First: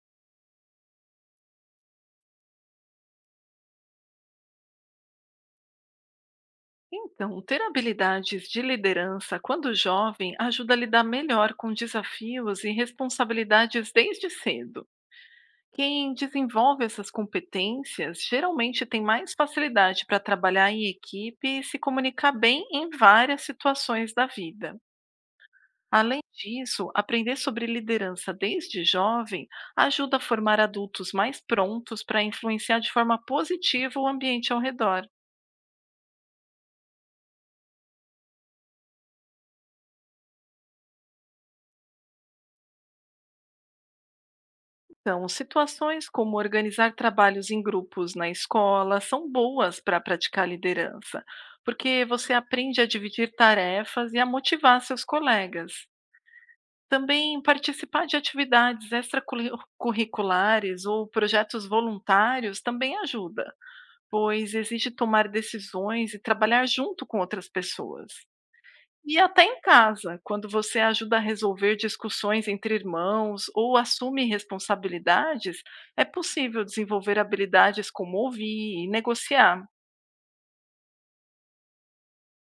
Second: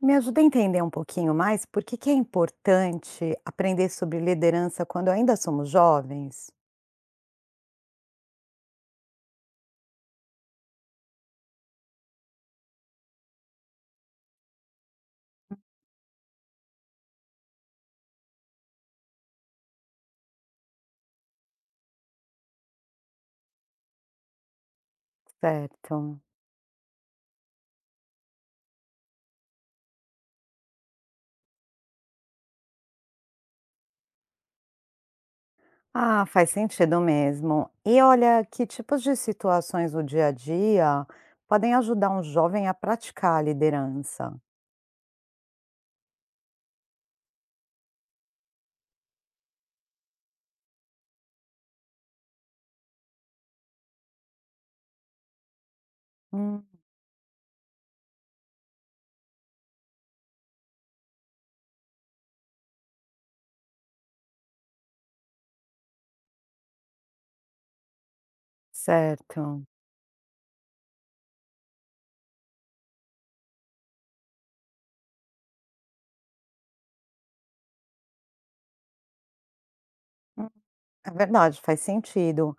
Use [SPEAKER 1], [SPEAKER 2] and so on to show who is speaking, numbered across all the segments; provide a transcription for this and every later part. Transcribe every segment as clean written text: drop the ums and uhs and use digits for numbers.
[SPEAKER 1] Me ajuda a entender um pouquinho mais por que é importante aprender sobre liderança quando ainda somos jovens?
[SPEAKER 2] Então, ter habilidades de liderança quando jovem ajuda a lidar melhor com desafios e responsabilidades desde cedo. Quem desenvolve essas competências geralmente tem mais facilidade para trabalhar em equipe e se comunicar bem em várias situações da vida.
[SPEAKER 1] Certo.
[SPEAKER 2] Além disso, aprender sobre liderança desde jovem ajuda a formar adultos mais prontos para influenciar de forma positiva o ambiente ao redor.
[SPEAKER 1] Ah, faz sentido mesmo. E olha, que tipos de situações do dia a dia podem ajudar um jovem a praticar a liderança?
[SPEAKER 2] Então, situações como organizar trabalhos em grupos na escola são boas para praticar liderança, porque você aprende a dividir tarefas e a motivar seus colegas.
[SPEAKER 1] Hum,
[SPEAKER 2] Também participar de atividades extracurriculares ou projetos voluntários também ajuda, pois exige tomar decisões e trabalhar junto com outras pessoas. E até em
[SPEAKER 1] certo.
[SPEAKER 2] casa, quando você ajuda a resolver discussões entre irmãos ou assume responsabilidades, é possível desenvolver habilidades como ouvir e negociar.
[SPEAKER 1] Hum, É verdade, faz sentido.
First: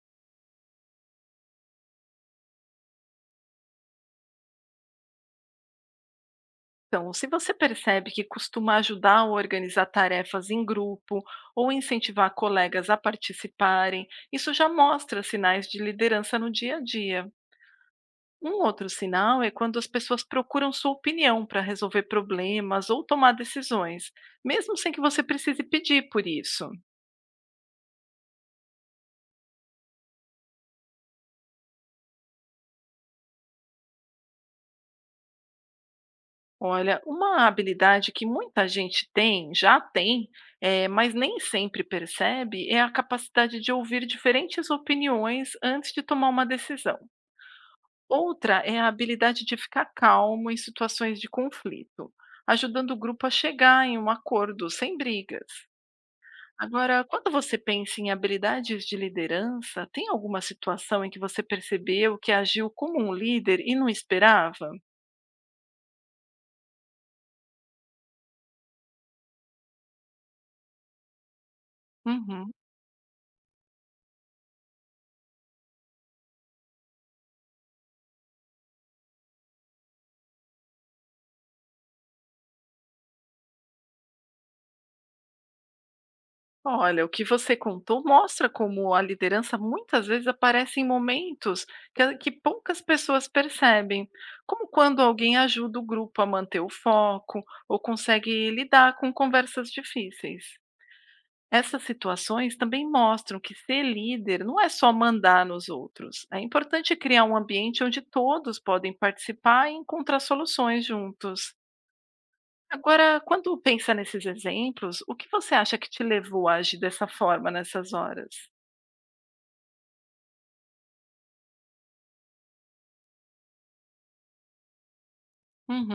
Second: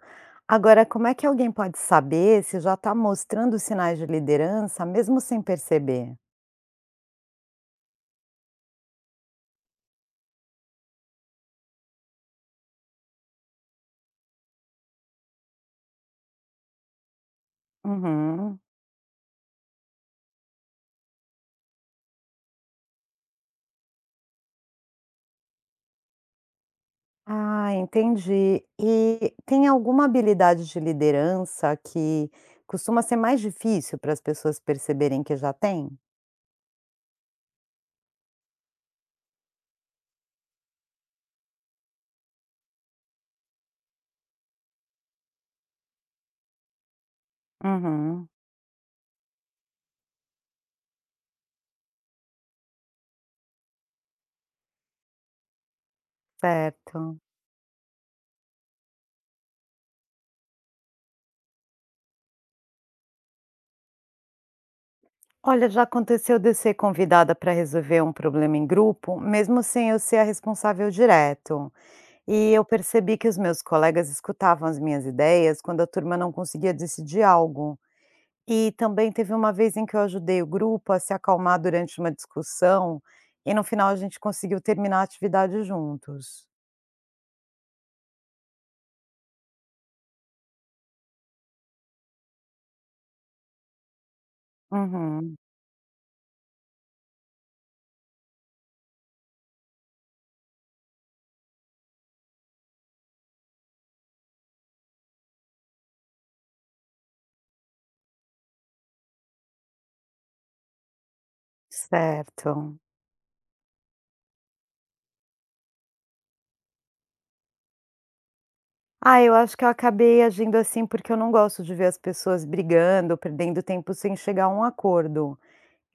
[SPEAKER 1] Agora, como é que alguém pode saber se já está mostrando sinais de liderança, mesmo sem perceber?
[SPEAKER 2] Então, se você percebe que costuma ajudar a organizar tarefas em grupo ou incentivar colegas a participarem, isso já mostra sinais de liderança no dia a dia.
[SPEAKER 1] Uhum.
[SPEAKER 2] Um outro sinal é quando as pessoas procuram sua opinião para resolver problemas ou tomar decisões, mesmo sem que você precise pedir por isso.
[SPEAKER 1] Ah, entendi. E tem alguma habilidade de liderança que costuma ser mais difícil para as pessoas perceberem que já tem?
[SPEAKER 2] Olha, uma habilidade que muita gente tem, já tem, mas nem sempre percebe, é a capacidade de ouvir diferentes opiniões antes de tomar uma decisão.
[SPEAKER 1] Uhum,
[SPEAKER 2] Outra é a habilidade de ficar calmo em situações de conflito, ajudando o grupo a chegar em um acordo sem brigas. Agora,
[SPEAKER 1] certo.
[SPEAKER 2] quando você pensa em habilidades de liderança, tem alguma situação em que você percebeu que agiu como um líder e não esperava?
[SPEAKER 1] Olha, já aconteceu de eu ser convidada para resolver um problema em grupo, mesmo sem eu ser a responsável direto. E
[SPEAKER 2] Uhum.
[SPEAKER 1] eu percebi que os meus colegas escutavam as minhas ideias quando a turma não conseguia decidir algo. E também teve uma vez em que eu ajudei o grupo a se acalmar durante uma discussão, e no final a gente conseguiu terminar a atividade juntos.
[SPEAKER 2] Olha, o que você contou mostra como a liderança muitas vezes aparece em momentos que poucas pessoas percebem, como quando alguém
[SPEAKER 1] Uhum,
[SPEAKER 2] ajuda o grupo a manter o foco ou consegue lidar com conversas difíceis. Essas situações também mostram que ser líder não é só mandar nos outros. É importante criar um ambiente onde todos podem participar e encontrar soluções juntos.
[SPEAKER 1] certo.
[SPEAKER 2] Agora, quando pensa nesses exemplos, o que você acha que te levou a agir dessa forma nessas horas?
[SPEAKER 1] Ah, eu acho que eu acabei agindo assim porque eu não gosto de ver as pessoas brigando, perdendo tempo sem chegar a um acordo.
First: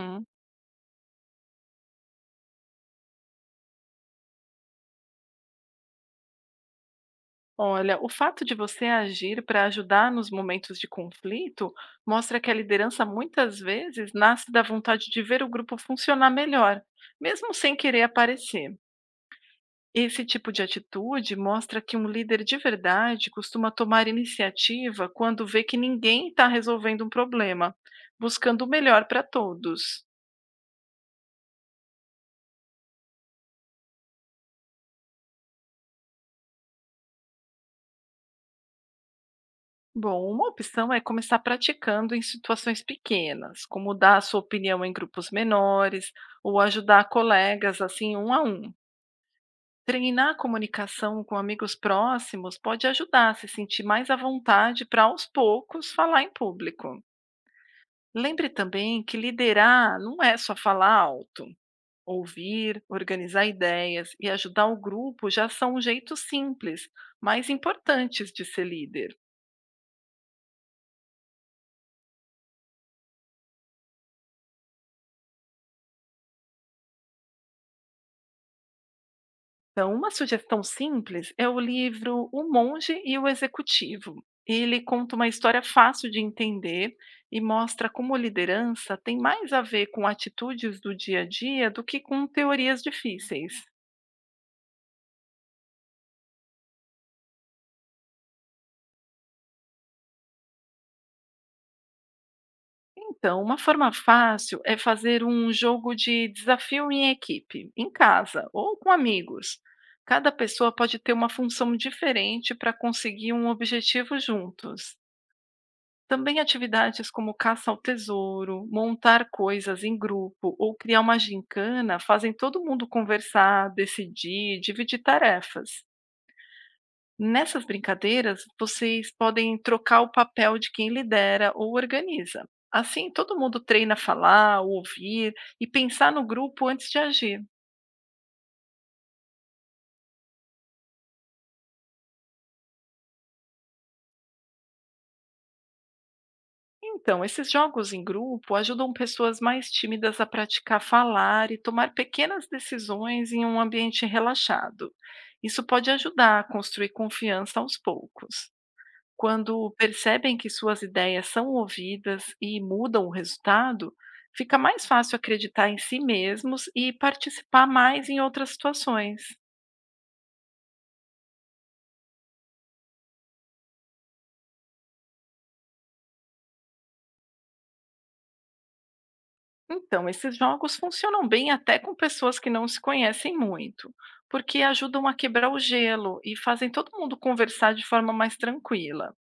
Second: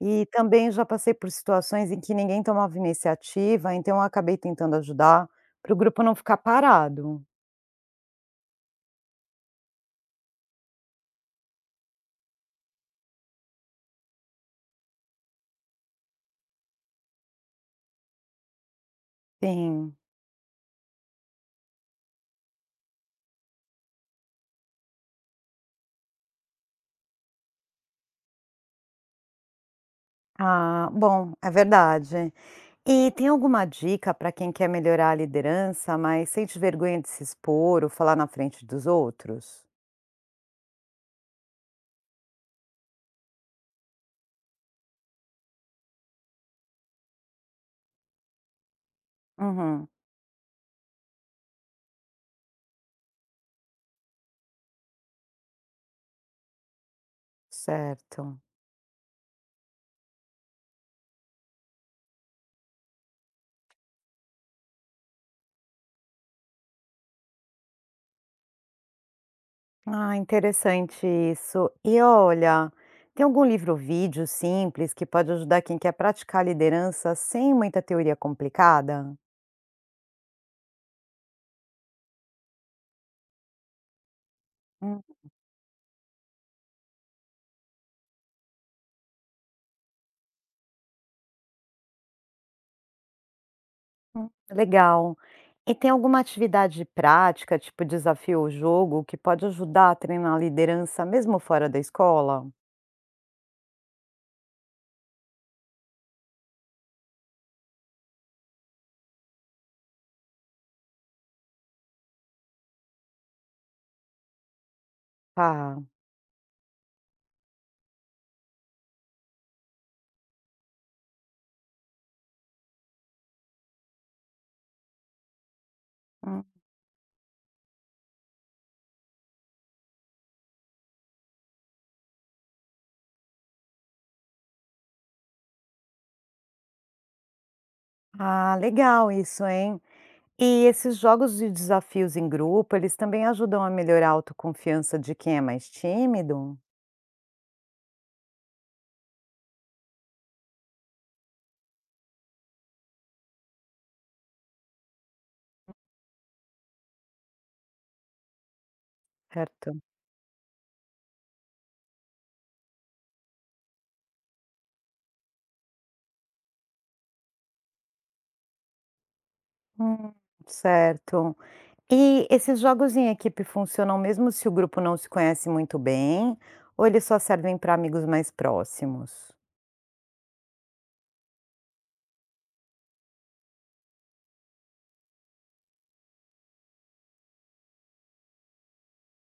[SPEAKER 1] E também já passei por situações em que ninguém tomava iniciativa, então eu acabei tentando ajudar para o grupo não ficar parado.
[SPEAKER 2] Olha, o fato de você agir para ajudar nos momentos de conflito mostra que a liderança muitas vezes nasce da vontade de ver o grupo funcionar melhor, mesmo sem querer aparecer.
[SPEAKER 1] Sim.
[SPEAKER 2] Esse tipo de atitude mostra que um líder de verdade costuma tomar iniciativa quando vê que ninguém está resolvendo um problema, buscando o melhor para todos.
[SPEAKER 1] Ah, bom, é verdade. E tem alguma dica para quem quer melhorar a liderança, mas sente vergonha de se expor ou falar na frente dos outros?
[SPEAKER 2] Bom, uma opção é começar praticando em situações pequenas, como dar a sua opinião em grupos menores ou ajudar colegas assim um a um.
[SPEAKER 1] Uhum.
[SPEAKER 2] Treinar a comunicação com amigos próximos pode ajudar a se sentir mais à vontade para aos poucos falar em público.
[SPEAKER 1] Certo.
[SPEAKER 2] Lembre também que liderar não é só falar alto. Ouvir, organizar ideias e ajudar o grupo já são um jeito simples, mas importantes de ser líder.
[SPEAKER 1] Ah, interessante isso. E olha, tem algum livro ou vídeo simples que pode ajudar quem quer praticar a liderança sem muita teoria complicada?
[SPEAKER 2] Então, uma sugestão simples é o livro O Monge e o Executivo. Ele
[SPEAKER 1] Hum.
[SPEAKER 2] conta uma história fácil de entender e mostra como liderança tem mais a ver com atitudes do dia a dia do que com teorias difíceis.
[SPEAKER 1] Legal. E tem alguma atividade prática, tipo desafio ou jogo, que pode ajudar a treinar a liderança mesmo fora da escola?
[SPEAKER 2] Então, uma forma fácil é fazer um jogo de desafio em equipe, em casa ou com amigos. Cada pessoa pode ter uma função diferente para conseguir um objetivo juntos.
[SPEAKER 1] Tá.
[SPEAKER 2] Também atividades como caça ao tesouro, montar coisas em grupo ou criar uma gincana fazem todo mundo conversar, decidir, dividir tarefas. Nessas brincadeiras, vocês podem trocar o papel de quem lidera ou organiza. Assim, todo mundo treina a falar, ouvir e pensar no grupo antes de agir.
[SPEAKER 1] Ah, legal isso, hein? E esses jogos de desafios em grupo, eles também ajudam a melhorar a autoconfiança de quem é mais tímido?
[SPEAKER 2] Então, esses jogos em grupo ajudam pessoas mais tímidas a praticar falar e tomar pequenas decisões em um ambiente relaxado. Isso pode ajudar a construir confiança aos poucos.
[SPEAKER 1] Certo.
[SPEAKER 2] Quando percebem que suas ideias são ouvidas e mudam o resultado, fica mais fácil acreditar em si mesmos e participar mais em outras situações.
[SPEAKER 1] Hum, certo. E esses jogos em equipe funcionam mesmo se o grupo não se conhece muito bem, ou eles só servem para amigos mais próximos?
[SPEAKER 2] Então, esses jogos funcionam bem até com pessoas que não se conhecem muito, porque ajudam a quebrar o gelo e fazem todo mundo conversar de forma mais tranquila.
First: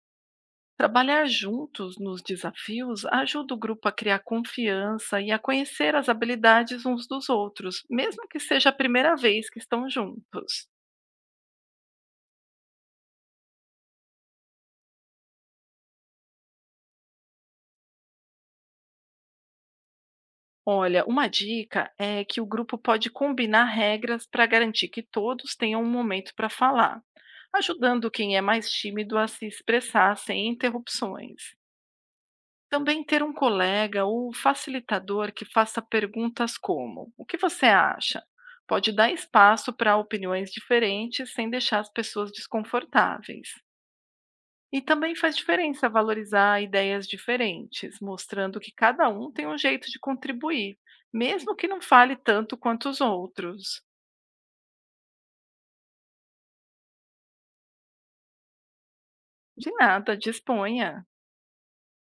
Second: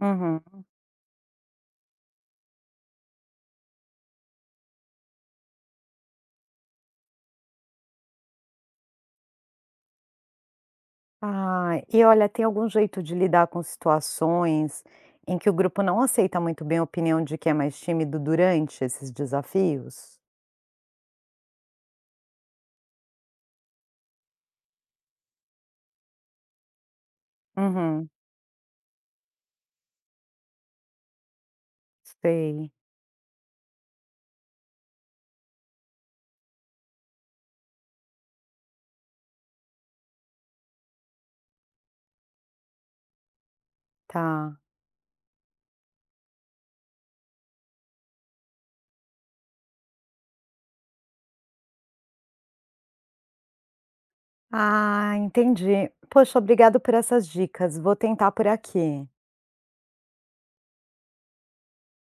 [SPEAKER 1] Uhum.
[SPEAKER 2] Trabalhar juntos nos desafios ajuda o grupo a criar confiança e a conhecer as habilidades uns dos outros, mesmo que seja a primeira vez que estão juntos.
[SPEAKER 1] Ah, e olha, tem algum jeito de lidar com situações em que o grupo não aceita muito bem a opinião de quem é mais tímido durante esses desafios?
[SPEAKER 2] Olha, uma dica é que o grupo pode combinar regras para garantir que todos tenham um momento para falar, ajudando
[SPEAKER 1] Uhum.
[SPEAKER 2] quem é mais tímido a se expressar sem interrupções.
[SPEAKER 1] Sei,
[SPEAKER 2] Também ter um colega ou facilitador que faça perguntas como: O que você acha? Pode dar espaço para opiniões diferentes sem deixar as pessoas desconfortáveis.
[SPEAKER 1] tá.
[SPEAKER 2] E também faz diferença valorizar ideias diferentes, mostrando que cada um tem um jeito de contribuir, mesmo que não fale tanto quanto os outros.
[SPEAKER 1] Ah, entendi. Poxa, obrigado por essas dicas, vou tentar por aqui.
[SPEAKER 2] De nada, disponha.